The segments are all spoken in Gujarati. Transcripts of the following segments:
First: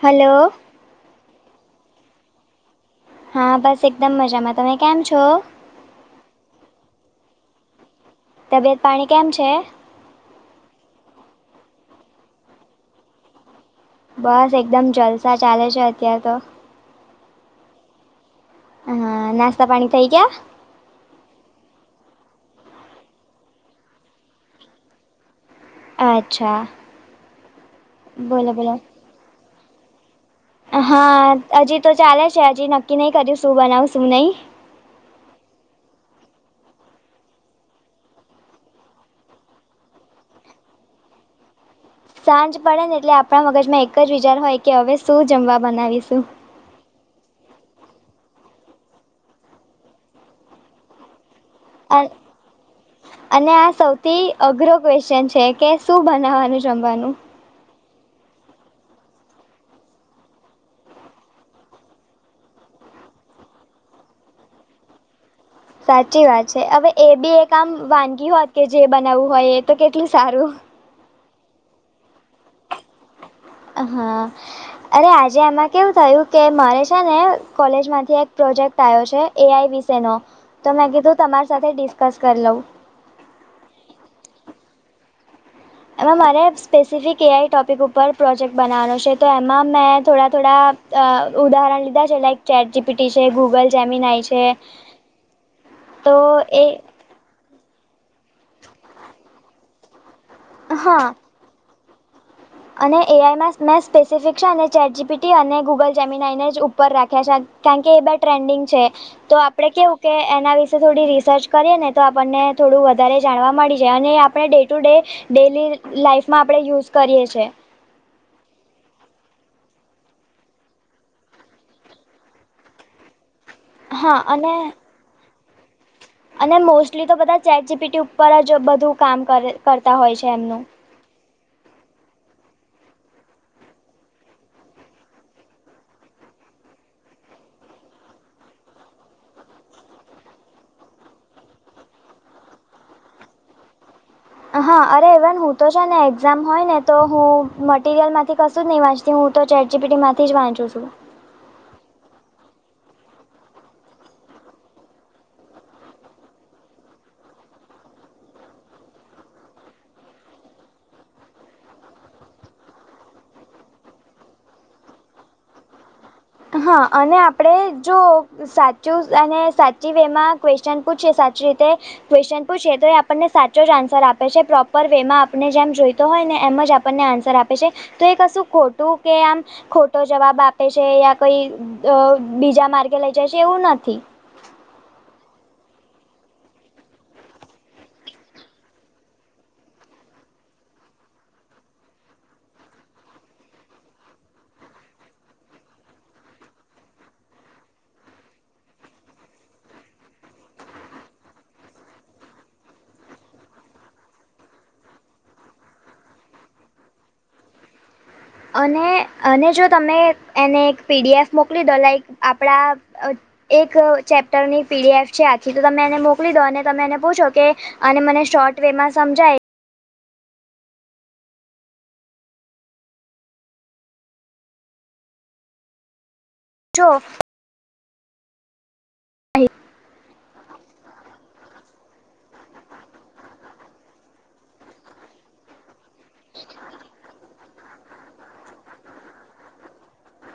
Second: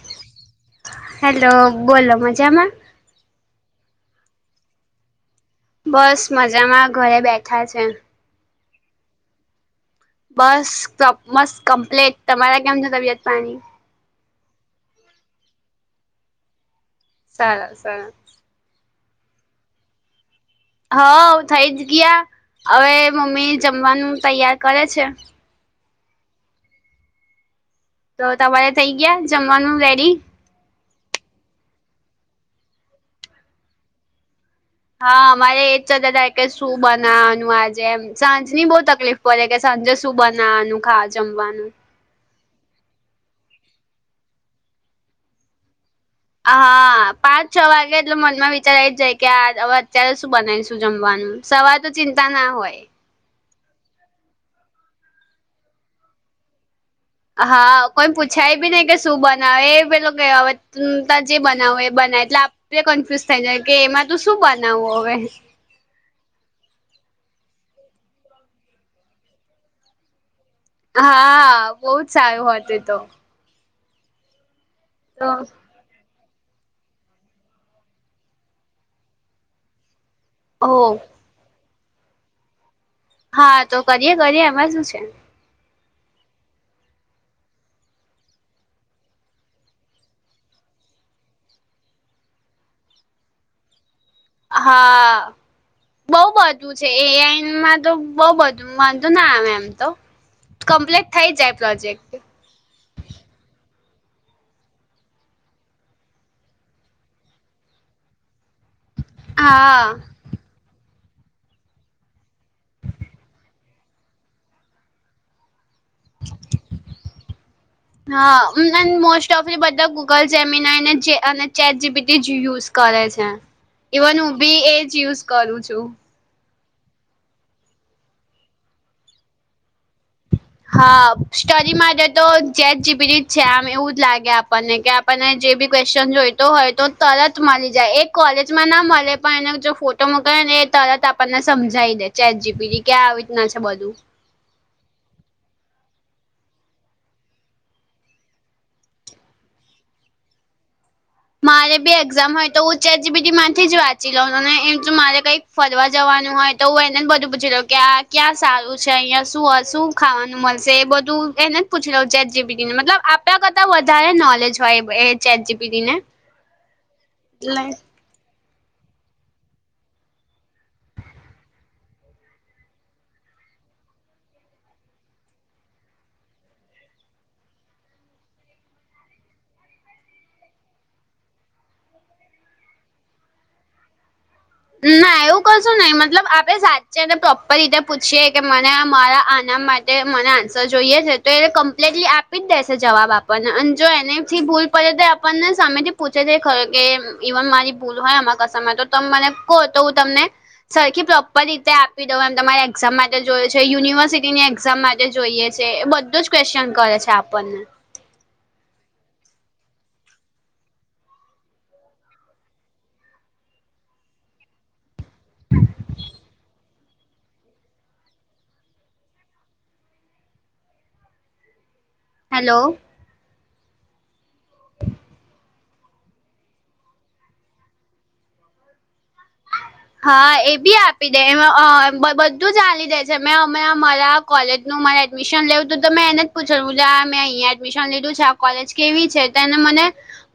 હલો હેલો બોલો મજામાં હા, બસ એકદમ મજામાં તમે કેમ છો. બસ મજામાં ઘરે બેઠા છે. તબિયત પાણી કેમ છે. બસ મસ્ કમ્પ્લીટ તમારા કેમ છે, તબિયત પાણી બસ એકદમ જલસા ચાલે છે અત્યાર તો. સાર સરાર. હા નાસ્તા પાણી થઈ ગયા. હવ થઈ જ ગયા હવે મમ્મી જમવાનું તૈયાર કરે છે. અચ્છા. તો બોલો તમારે બોલો થઇ ગયા જમવાનું રેડી હા હજી તો ચાલે છે હજી નક્કી નહી કર્યું શું બનાવ શું નહી. હા મારે એજ ચર્ચા ચાલે કે શું બનાવવાનું આજે એમ સાંજની બહ તકલીફ બલે કે સાંજે શું બનાવાનું ખાવા જમવાનું. સાંજ પડે ને એટલે આપણા મગજમાં એક જ વિચાર હોય કે હવે શું જમવા બનાવીશું. હ હા પાંચ છ વાગે એટલે મનમાં વિચાર આવી જ જાય કે આ હવે અત્યારે શું બનાવીશું જમવાનું. સવાર તો અ- ચિંતા ના હોય. અને આ સૌથી અઘરો ક્વેશ્ચન છે કે શું બનાવવાનું જમવાનું. હા કોઈ પૂછાય બી નઈ કે શું બનાવે પેલો કે તું ત જે બનાવું એ બનાય એટલે આપડે કન્ફ્યુઝ થઈ જાય કે એમાં તું શું બનાવવું હવે. સાચી વાત છે હવે એ બી એક આમ વાનગી હોત કે જે બનાવવું હોય એ તો કેટલું સારું. હા બહુ જ સારું હોત એતો. હા અરે તો આજે આમાં કેવું થયું કે મારે છે ને કોલેજ માંથી એક પ્રોજેક્ટ આવ્યો છે એઆઈ વિશે નો હો તો મેં કીધું તમારી સાથે ડિસ્કસ કરી લઉ. હા તો કરીએ કરીએ એમાં શું છે. એમાં મારે સ્પેસિફિક એઆઈ ટૉપિક ઉપર પ્રોજેક્ટ બનાવવાનો છે તો એમાં મેં થોડા થોડા અ ઉદાહરણ લીધા છે લાઈક ચેટ જીપીટી છે ગુગલ જેમિનઈ છે. હા તો બહ એ બધું છે. એઆઈમાં તો બહું બધુ વાંધોના આવે એમ તો. હા કમ્પ્લીટ થઈ જાય પ્રોજેક્ટ. અને એઆઈમાં મેં સ્પેસિફિક છે અને ચેટ જીપીટી અને ગૂગલ જેમીના એને જ ઉપર રાખ્યા છે. કારણ કે એ બ ટ્રેન્ડિંગ છે તો આપડે હા કેવું કે એના વિશે થોડી રિસર્ચ કરીએ ને તો આપણને થોડું વધારે જાણવા મળી જાય અને આપણે ડે ટુ ડે ડેલી લાઈફમાં આપણે યુઝ કરીએ છીએ. હા મોસ્ટ ઓફલી બધા ગૂગલ જેમીનાને અને ચેટ જીપીટી નેજ યુઝ કરે છે ઇવન હા હું અને બી એ જ યુઝ કરું છું. અને મોસ્ટલી તો બધા ચેટ જીપીટી ઉપર જ બધું કામ કરતા હોય છે એમનું. હા સ્ટરી માટે તો ચેટ જીપીટી જ છે આમ એવું જ લાગે આપણને કે પણ જે બી ક્વેશ્ચન જોઈતો હોય તો તરત મળી જાય એ કોલેજમાં ના મળે પણ એને જો ફો તો મું ક ને એ તરત આપણને સમજાવી દે ચેટ જીપીટી કે આવી રીતના છે બધું. હા અરે ઈવન હું તો છે ને એક્ઝામ હોય ને તો હું મટરિયલ માંથી ક નહી વાંચતી હું તો ચેટ જીપીડી માંથી જ વાંચું છું મારે બી એક્ઝામ હોય તો હું ચેટ જીડીપી માંથી જ વાંચી લઉં એમ તો મારે કઈ ફરવા જવાનું હોય તો હું એને જ બધું પૂછી લઉં કે આ ક્યાં સારું છે અહિયાં શું હ શું ખાવાનું મળશે એ બધું એને જ પૂછી લવ ચેટજીપીટી મતલબ આપણા કરતાં વધારે નોલેજ હોય એ. ચેટજીપીટી ને. હા અને આપણે જો સાચું અને સાચી વે માં ક્વેશ્ચન પૂછીએ સાચી રીતે ક્વેશચન પૂછીએ તો એ આપણને સાચો જ આન્સર આપે છે પ્રોપર વે માં આપને જેમ જોઈતો હોય ને એમ જ ન્ર આપે છે તો એ કશું ખોટું કે આમ ખોટો જવાબ આપે છે કઈ બીજા માર્ગે લઇ જશે એવું નથી. હ [inaudible] ના એવું કશું નહી મતલબ આપે સાચી અને પ્રોપર રીતે પૂછીયએ કે મને મારા આના માટે તે મને આન્સર જોઈએ છે તો એને કમ્પ્લીટલી આપી જ દેશે જવાબ આપણને અને જો એનેથી ભૂલ પ તો આપણને સામે થી પૂછે છે ખરો કે ઈવન મારી ભૂલ હોય આમારા કસામાં તો ત મને કોહ તો હું તમને સરખી પ્રોપર રીતે આપી દઉ એમ તમારે એક્ઝામ માટે જોયું છે યુનિવર્સિટીની એક્ઝામ માટે જે જોઈએ છે એ બધું જ ક્વેશચન કરે છે આપણને અને અને જો તમે એને એક પીડીએફ મોકલી દો લાઈક આપણા એક ચેપ્ટર ની પીડીએફ છે આખી તો તમે એને મોકલી દો અને તમે એને પૂછો કે અને મને શોર્ટ વેમાં સમજાય હેલો [inaudible] જો હ [inaudible] હા એ બી આપી દે બધું જાણી દે છે અ [unintelligible] અમેરા કોલેજ નું મારે એડમિશન લેવું તોં મેં એને જ પૂછ્યું આ મેં અહીંયા એડમિશન લીધું છે કોલેજ કેવી છે તો એને મને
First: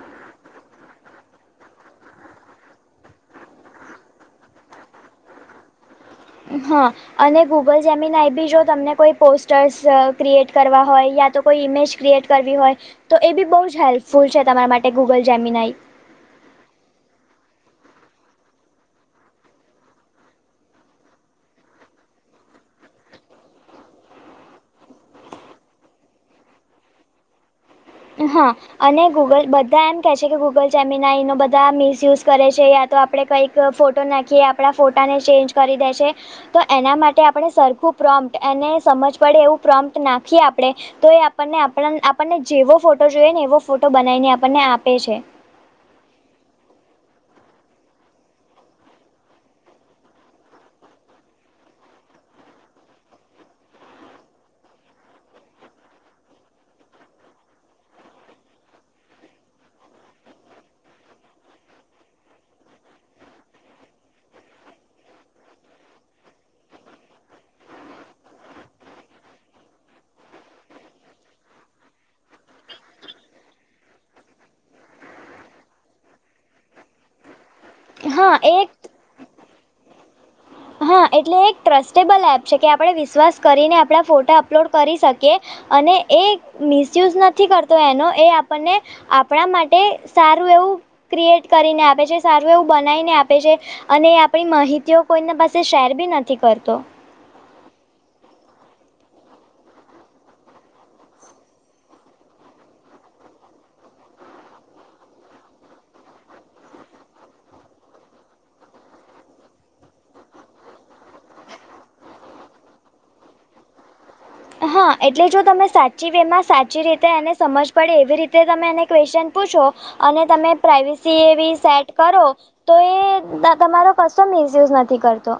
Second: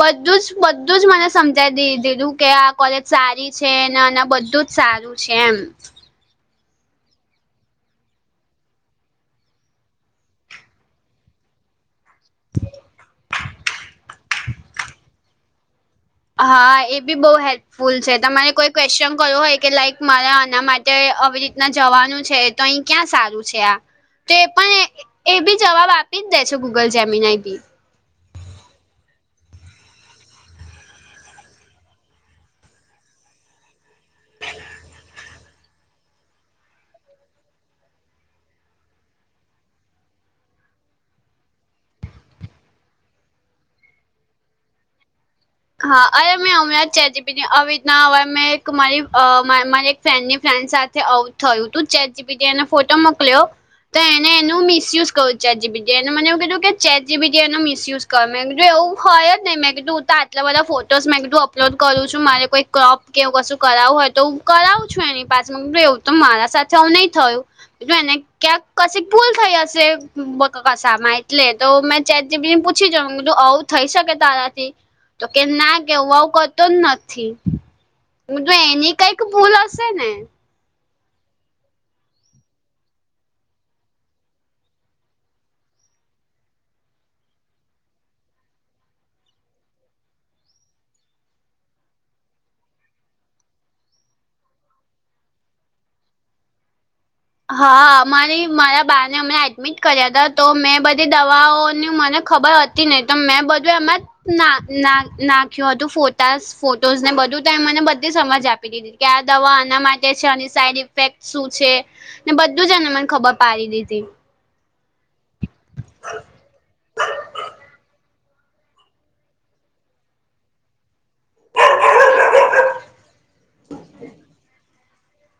બધું જ, બધું જ મને સમજાવી દીધેલું કે, આ કોલેજ સારી છે ને, અને બધું જ સારું છે એમ હા. અને ગૂગલ જેમીન એ બી જો તમને કોઈ પોસ્ટર્સ ક્રિએટ કરવા હોય યા તો કોઈ ઇમેજ ક્રિએટ કરવી હોય તો એ બી બહુ જ હેલ્પફુલ છે તમારા માટે ગૂગલ જેમિનાઈ હા એ બી બહુ હેલ્પ ફૂલ છે તમારે કોઈ ક્વેશ્ચન કરવું હોય કે લાઈક મારા આના માટે આવી રીતના જવાનું છે તો અહીં ક્યાં સારું છે આ તે પણ એ બી જવાબ આપી જ દે છે, ગૂગલ જેમિનાઈ બી હા. અને ગૂગલ બધા એમ કહે છે કે, ગૂગલ જેમિનાઈ એનો બધા મિસયુઝ કરે છે, યા તો આપણે કંઈક ફોટો ફોટો નાખીએ, આપણા ફોટા ને ચેન્જ કરી દેશે. તો એના માટે આપણે સરખું પ્રોમ્પ્ટ, અને સમજ પડે એવું પ્રોમપ્ટ નાખીએ આપણે તો એ આપણને, આપણને જેવો ફોટો જોઈએ ને, એવો ફોટો બનાવીને આપણને આપે છે. હા, અરે મેં હમણાં જ ચેટ જીપીટી આવી રીતના હવે મેં એક મારી મારી એક ફ્રેન્ડની ફ્રેન્ડ સાથે આવુ થયું, તું ચેટ જીપીટી એનો ફોટો મોકલ્યો. તો એને એનું મિસયુઝ કયું? ચેટ જીપીટીએને મને એવું કીધું કે, ચેટ જીપીટી એ એનુ મિસયુઝ કરે એવું હોય જ ને, મેં કીજું તાર એટલા બધા ફોટોસ મેં એકધું અપલોડ કરું છું, મારે કોઈ ક્રોપ કેવું, કશું કરાવવું હોય તો કરાવું છું, એની પાછું એવું તો મારા સાથે આવુ નહીં થયું. એ તો એને ક્યાંક કશી ભૂલ થઈ હશે, કસામાં એટલે તો મે ચેટ જીપીટી પૂછી જાઉું, આવું થઈ શકે તારાથી? તો કે, ના કે હુ આવું કરતો જ નથી, હા હું તો એ એક એની કંઈક ભૂલ હશે ને. હા, એટલે એક ટ્રસ્ટેબલ એપ છે કે, આપણે વિશ્વાસ કરીને આપણા ફોટા અપલોડ કરી શકીએ. અને એ મિસયુઝ નથી કરતો, એનો એ આપણને આપણા માટે સારું એવું ક્રિએટ કરીને આપે છે, સારું એવું બનાવીને આપે છે, અને આપણી માહિતીઓ કોઈને પાસે તે શેર બી નથી કરતો. હા, અમારી મારા બાને અમે એડમિટ કર્યા હતા, તો મેં બધી દવાઓની મને ખબર હતી. નહી તો, મેં બધું એમાં જ. ના ના, નાખ્યું હતું ફોટાઝ, ફોટોઝ ને બધું તો એ મને બધી સમજ આપી દીધી. કે, આ દવા આના માટે છે, આની સાઈડ ઇફેક્ટ શું છે. ને બધું જ ને, મને ખબર પડી દીધી. હા, એટલે જો તમે સાચી વે માં સાચી રીતે, એને સમજ પડે એવી રીતે તમે એને ક્વેશ્ચન પૂછો. અને તમે. પ્રાઈવેસી એવી સેટ કરો, તો એ તમારો કશો મિસયુઝ નથી કરતો.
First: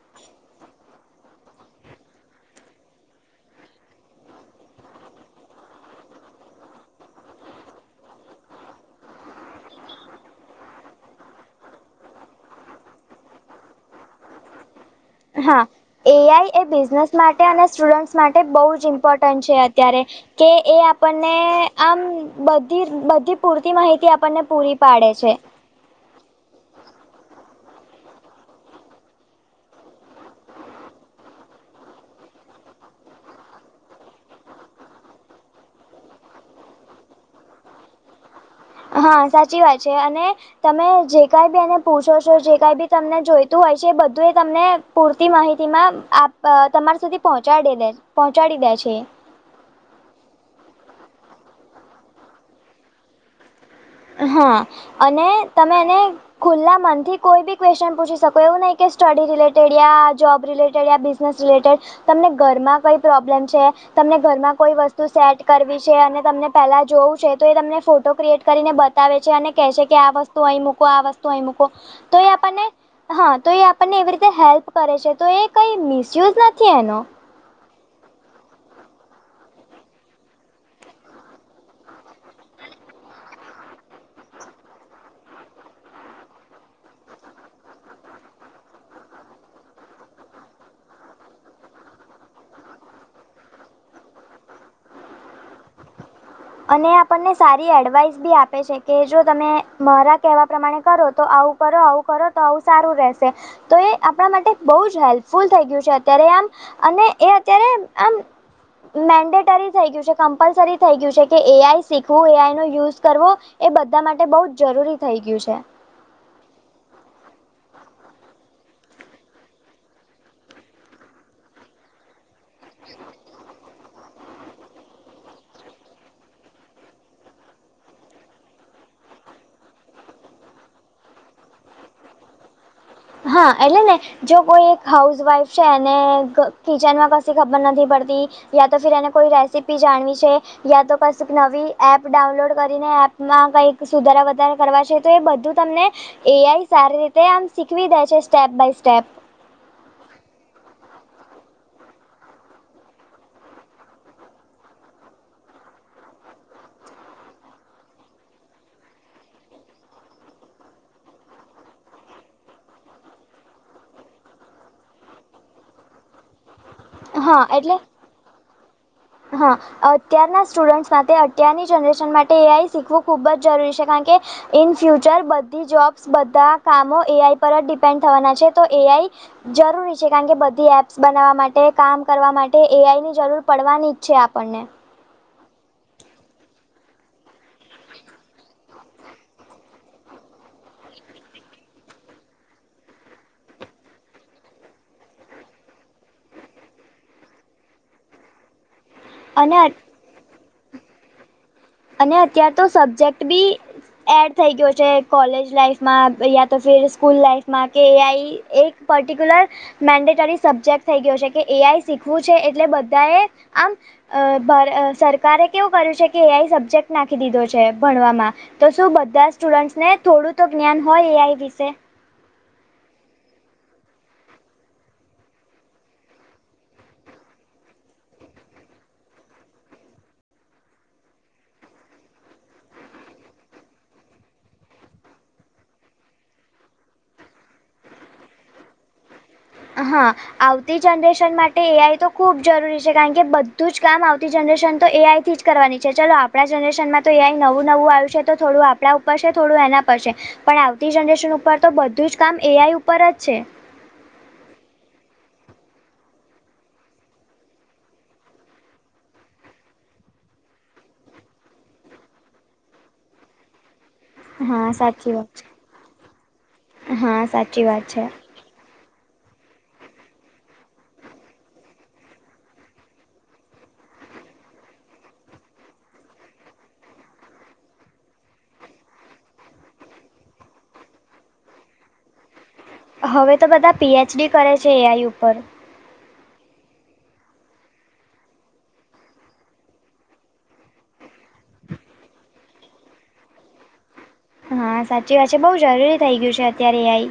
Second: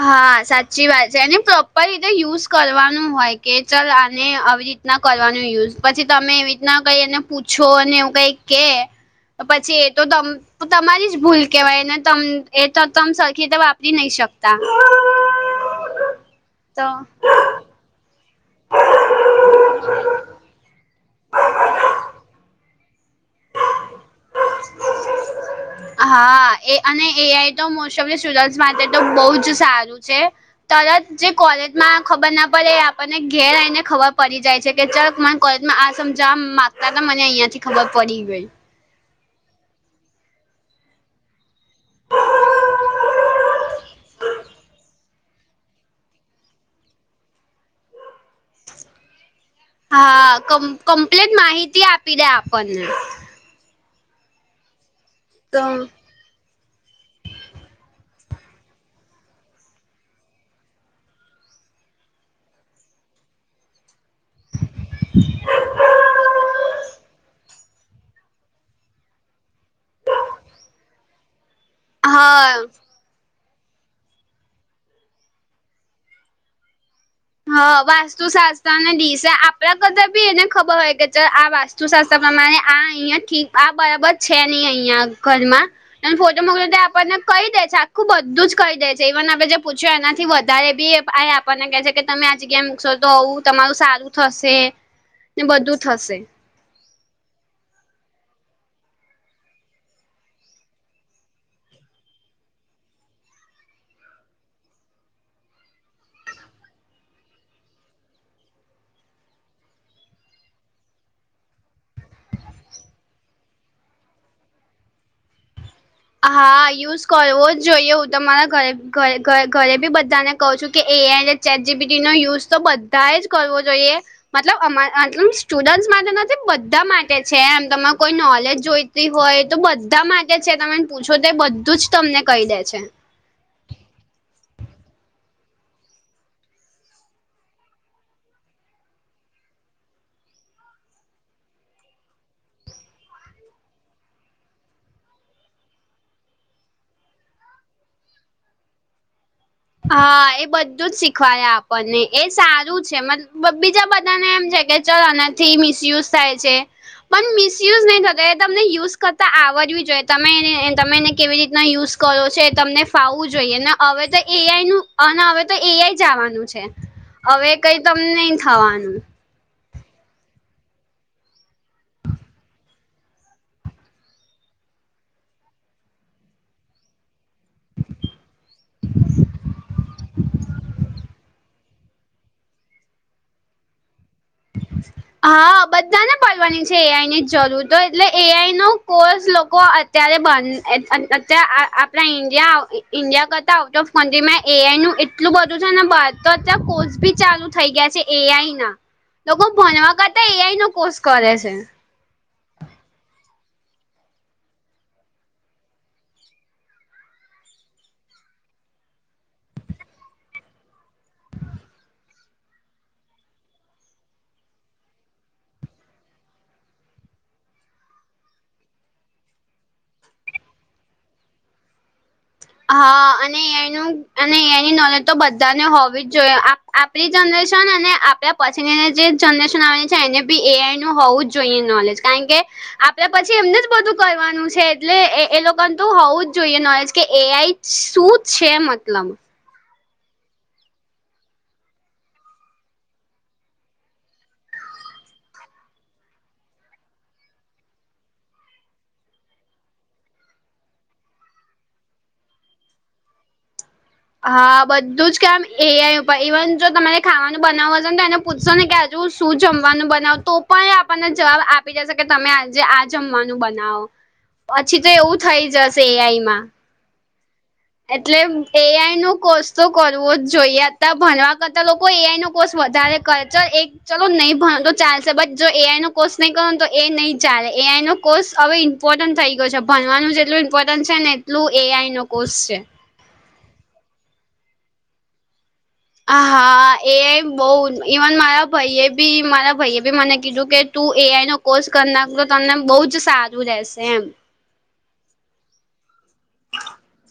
હા, સાચી વાત છે, એને પ્રોપર રીતે યુઝ કરવાનું હોય કે, ચાલ આને આવી રીતે ના કરવાનું યુઝ, પછી તમે એવી રીતના કઈ એને પૂછો અને એવું કઈ કે. પછી એ તો તમ તો તમારી જ ભૂલ કેહેવાય, એને ત તમ સરખી વાપરી નહી શક કેતા. હા, એઆઈ એ બિઝનેસ માટે અને સ્ટુડન્ટસ માટે બહુ જ ઇમ્પોર્ટન્ટ છે અત્યારે. કે, એ આપણને આમ બધી બધી પૂરતી માહિતી આપણને પૂરી પાડે છે. હા, એ અને એઆઈ તો મોસ્ટ ઓફ સ્ટુડન્ટ માટે તો બહુ જ સારું છે. તરત જે કોલેજમાં ખબર ના પડે, એ આપણને ઘેર આવીઈને ખબર પડી જાય છે કે, જરાક માં કોલેજમાં આ સમજાવા માગતા, મને અહિયાં થી ખબર પડી ગઈ. હા, સાચી વાત છે. અને તમે જે કંઈ બી એને પૂછો છો, જે કઈ બી તમને જોઈતું હોય છે, એ બધું એ તમને પૂરતી માહિતીમાં આપ તમારા સુધી પહોંચાડી દે પહોંચાડી દે છે. હા ક કમ્પ્લેન માહિતી આપી દે આપણને હા અને તમે એને ખુલ્લા મન થી કોઈ બી ક્વેશન પૂછી શકો એવું નહી કે સ્ટડી રિલેટેડ યા જોબ રિલેટેડયા જે કંઈ ભી તમને ઘર માં કે પ્રોબ્લેમ છે. તમને ઘરમાં કોઈ વસ્તુ સેટ કરવી છે, અને તમને પહેલા જોવું છે, તો એ તમને ફોટો ક્રિએટ કરીને બ બતાવે છે અને કેહે છે કે, આ વસ્તુ અહીં મૂકો, આ વસ્તુ અહી મૂકો તો એ હા આપણને હા, તો એ આપણને એવી રીતે હેલ્પ કરે છે, તો એ કઈ મિસયુઝ નથી એનો. હા, વાસ્તુશાસ્ત્ર અને દિશા આપડા કરતા ભી એને ખબર હોય કે, આ વાસ્તુ શું શાસ્ત્ર પ્રમાણે આ અહિયાં ઠીક, આ બરાબર છે નહીં અહિયાં ઘરમાં? ફોટોમાંગ આપણને કહી દે છે આખું બધું જ કહી દે છે ઇવન આપે જે પૂછ્યું એનાથી વધારે બી એ આપણને કે છે કે તમે આ જગ્યા મૂકશો તો આવું તમારું સારું થશે ને બધું થશે અને આપણને સારી એડવાઇસ બી આપે છે કે જો તમે મારા કહેવા પ્રમાણે કરો તો આવું કરો આવું કરો તો આવું સારું રહેશે તો એ આપણા માટે બહુ જ હેલ્પફુલ થઈ ગયું છે અત્યારે આમ અને એ અત્યારે આમ મેન્ડેટરી થઈ ગયું છે કમ્પલસરી થઈ ગયું છે. કે એ આઈ શીખવું એ આઈ નો યુઝ કરવો એ બધા માટે બહુ જ જરૂરી થઈ ગયું છે. હા યુઝ કરવો જ જોઈએ હું તમારા ઘરે ઘરે બી બધાને કહું છું કે એઆઈ ચેજીબિટી નો યુઝ તો બધા જ કરવો જોઈએ મતલબ અ મતલ સ્ટુડન્ટ માટે નથી બધા માટે છે એમ તમારે કોઈ નોલેજ જોઈ તી હોય તો બધા માટે છે તમે પૂછો તો બધું જ તમને કહી દે છે. હા એટલે ને. જો કોઈ એક હાઉસવાઈફ છે એને કિચનમાં કશું ખબર નથી પડતી યા તો ફિર એને કોઈ રેસીપી જાણવી છે યા તો કશી નવી એપ ડાઉનલોડ કરીને એપમાં કઈક સુધારા વધારા કરવાશે. તો એ બધું તમને એ આઈ સારી રીતે આમ શીખવી દે છે સ્ટેપ બાય સ્ટેપ હા એ બધું જ શીખવાયા આપણને એ સારું છે મ બીજા બધાને એમ છે કે ચ આનાથી મિસયુઝ થાય છે. પણ મિસયુઝ નહી થતો એ તમને યુઝ કરતા આવડવી જોઈએ તમે તમેને કેવી રીતના યુઝ કરો છે એ તમને ફાવવું જોઈએ ને હવે તો એ આઈ નું અને હવે તો એ આઈ આવાનું છે હા હવે એટલે કઈ તમને નહી થવાનું હા અત્યારના સ્ટુડન્ટ્સ માટે અત્યારની જનરેશન માટે એ આઈ શીખવું ખૂબ જ જરૂરી છે કારણ કે ઇન ફ્યુચર બધી જોબ્સ બધા કામો એ આઈ પર જ ડિપેન્ડ થવાના છે તો એઆઈ જરૂરી છે કારણ કે બધી એપ્સ બનાવવા માટે કામ કરવા માટે એઆઈ ની જરૂર પડવાનીજ છે આપણને હા બધાને પડવાની છે એઆઈ ની જરૂરતો એટલે એઆઈ નો કોર્સ લોકો અત્યારે બંધ આપણા ઇન્ડિયા ઇન્ડિયા કરતા આઉટ ઓફ કન્ટ્રીમાં એઆઈ નું એટલું બધું છે ને બર તો અત્યારે કોર્સ ભી ચાલુ થઈ ગયા છે એ આઈ ના લોકો અને ભણવા કરતા એ આઈ નો કોર્ષ કરે છે. અને અત્યાર તો સબ્જેક્ટ બી એડ થઈ ગયો છે કોલેજ લાઈફમાં યા તો ફર સ્કૂલ લાઈફમાં કે એ આઈ એક પર્ટિક્યુલર. મેન્ડેટરી સબ્જેક્ટ થઈ ગયો છે કે એ આઈ શીખવું છે એટલે બધા એ આમ અ ભારે સરકારે કેવું કર્યું છે કે એ આઈ સબ્જેક્ટ નાખી દીધો છે ભણવામાં. તો શું બધા સ્ટુડન્ટસ ને થોડું તો જ્ઞાન હોય એ આઈ વિશે. હા અને એનું અને એ આઇની નોલેજ તો બધાને હોવી જ જોઈએ. આપણી જનરેશન અને આપણા પછીનીને જે જનરેશન આવેલી છે એને બી એ આઈ નું હોવું જ જોઈએ નોલેજ. કારણકે આપડે પછી એમને જ બધું કરવાનું છે એટલે એ લોકોને તો હોવું જ જોઈએ નોલેજ કે એઆઈ શું છે મતલબ. હા આવતી જનરેશન માટે એઆઈ તો ખૂબ જરૂરી છે કારણ કે બધું જ કામ આવતી જનરેશન તો એઆઈથી જ કરવાની છે ચાલો આપણા જનરેશનમાં તો એ આઈ નવું નવું આવ્યું છે તો થોડું આપણા ઉપર છે થોડું એના પર છે પણ આવતી જનરેશન ઉપર તો બધું જ કામ એ આઈ ઉપર જ છે. હા બધું જ કેમ એઆઈ ઉપર ઈવન જો તમારે ખાવાનું બનાવવું હશે ને તો એને પૂછશો ને કે શું જમવાનું બનાવો તો પણ એ આપણને જવાબ આપી દેશે કે તમે આજે આ જમવાનું બનાવો. હા પછી તો સાચી એવું વાત છે. થઈ જશે એ આઈમાં. હા સાચ. એટલે હ [inaudible] કોર્ષ તો કરવો જ જોઈએ અત્યાર ભણવા કરતા લોકો એઆઈ નો કોર્ષ વધારે કરે છે. ચાલલો નહીં ભણ તો ચાલશે બટ જો એઆઈ નો કોર્સ નહી કરો તો એ નહી ચાલે એઆઈ ન કોર્સ હવે ઇમ્પોર્ટન્ટ થઈ ગયો છે ભણવાનું જેટલુ ઇમ્પોર્ટન્ટ છે ને એટલું એ આઈ નો કોર્સ છે. હવે તો બધા પીએચડી કરે છે એઆઈ ઉપર. હા એઆઈ બહ ઇવન મારા ભાઈએ બી મારા ભાઈએ બી મને કીધું કે તું એઆઈ નો કોર્સ કરનાર તો તમને બહુ જ સારું રહેશે એમ. હા સાચી વાત છે બહુ જરૂરી થઈ ગયું છે અત્યારે એઆઈ.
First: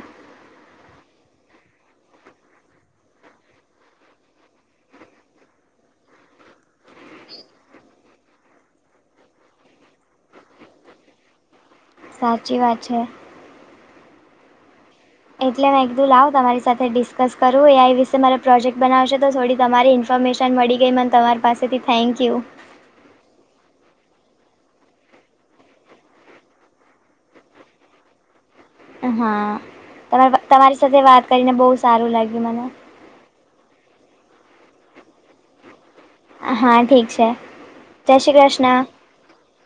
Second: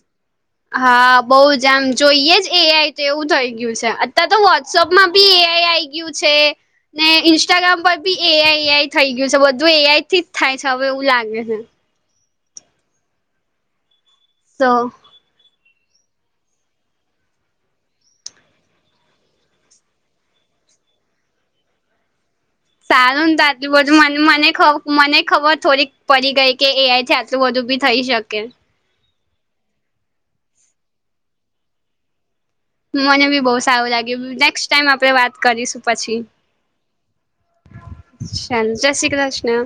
હા બઉુ જ આમ જોઈએ જ એઆઈ તો એવું થઈ ગયું છે અતાર તો વોટ્સપ માં બી એઆઈ આઈ કયું છે. ને ઇન્સ્ટાગ્રામ પર બી એઆઈ એઆઈ થઈ ગયું છે બધું એઆઈ થી જ થાય છે હવે એવું લાગે છેને. સાચી વાત છે. તો એટલે હ એકદુલ આવ તમારી સાથે ડિસ્કસ કરું એ વિશે મારે પ્રોજેક્ટ બનાવશે તો થોડી તમારી ઇન્ફોર્મેશન મળી ગઈ મને તમારી પાસેથી થેન્ક યુ સારું ને ત આટલું બધું મ મને મને ખબર થોડીક પડી ગઈ કે એઆઈ એટલું બધું બી થઈ શકે. હા તમારી સાથે વાત કરીને બહુ સારું લાગ્યું મને. મને બી બહુ સારું લાગ્યું નેક્સ્ટ ટાાઈમ આપણે વાત કરીશું પછી. હા ઠીક છે જય શ્રી કૃષ્ણ જય શ્રી કૃષ્ણ.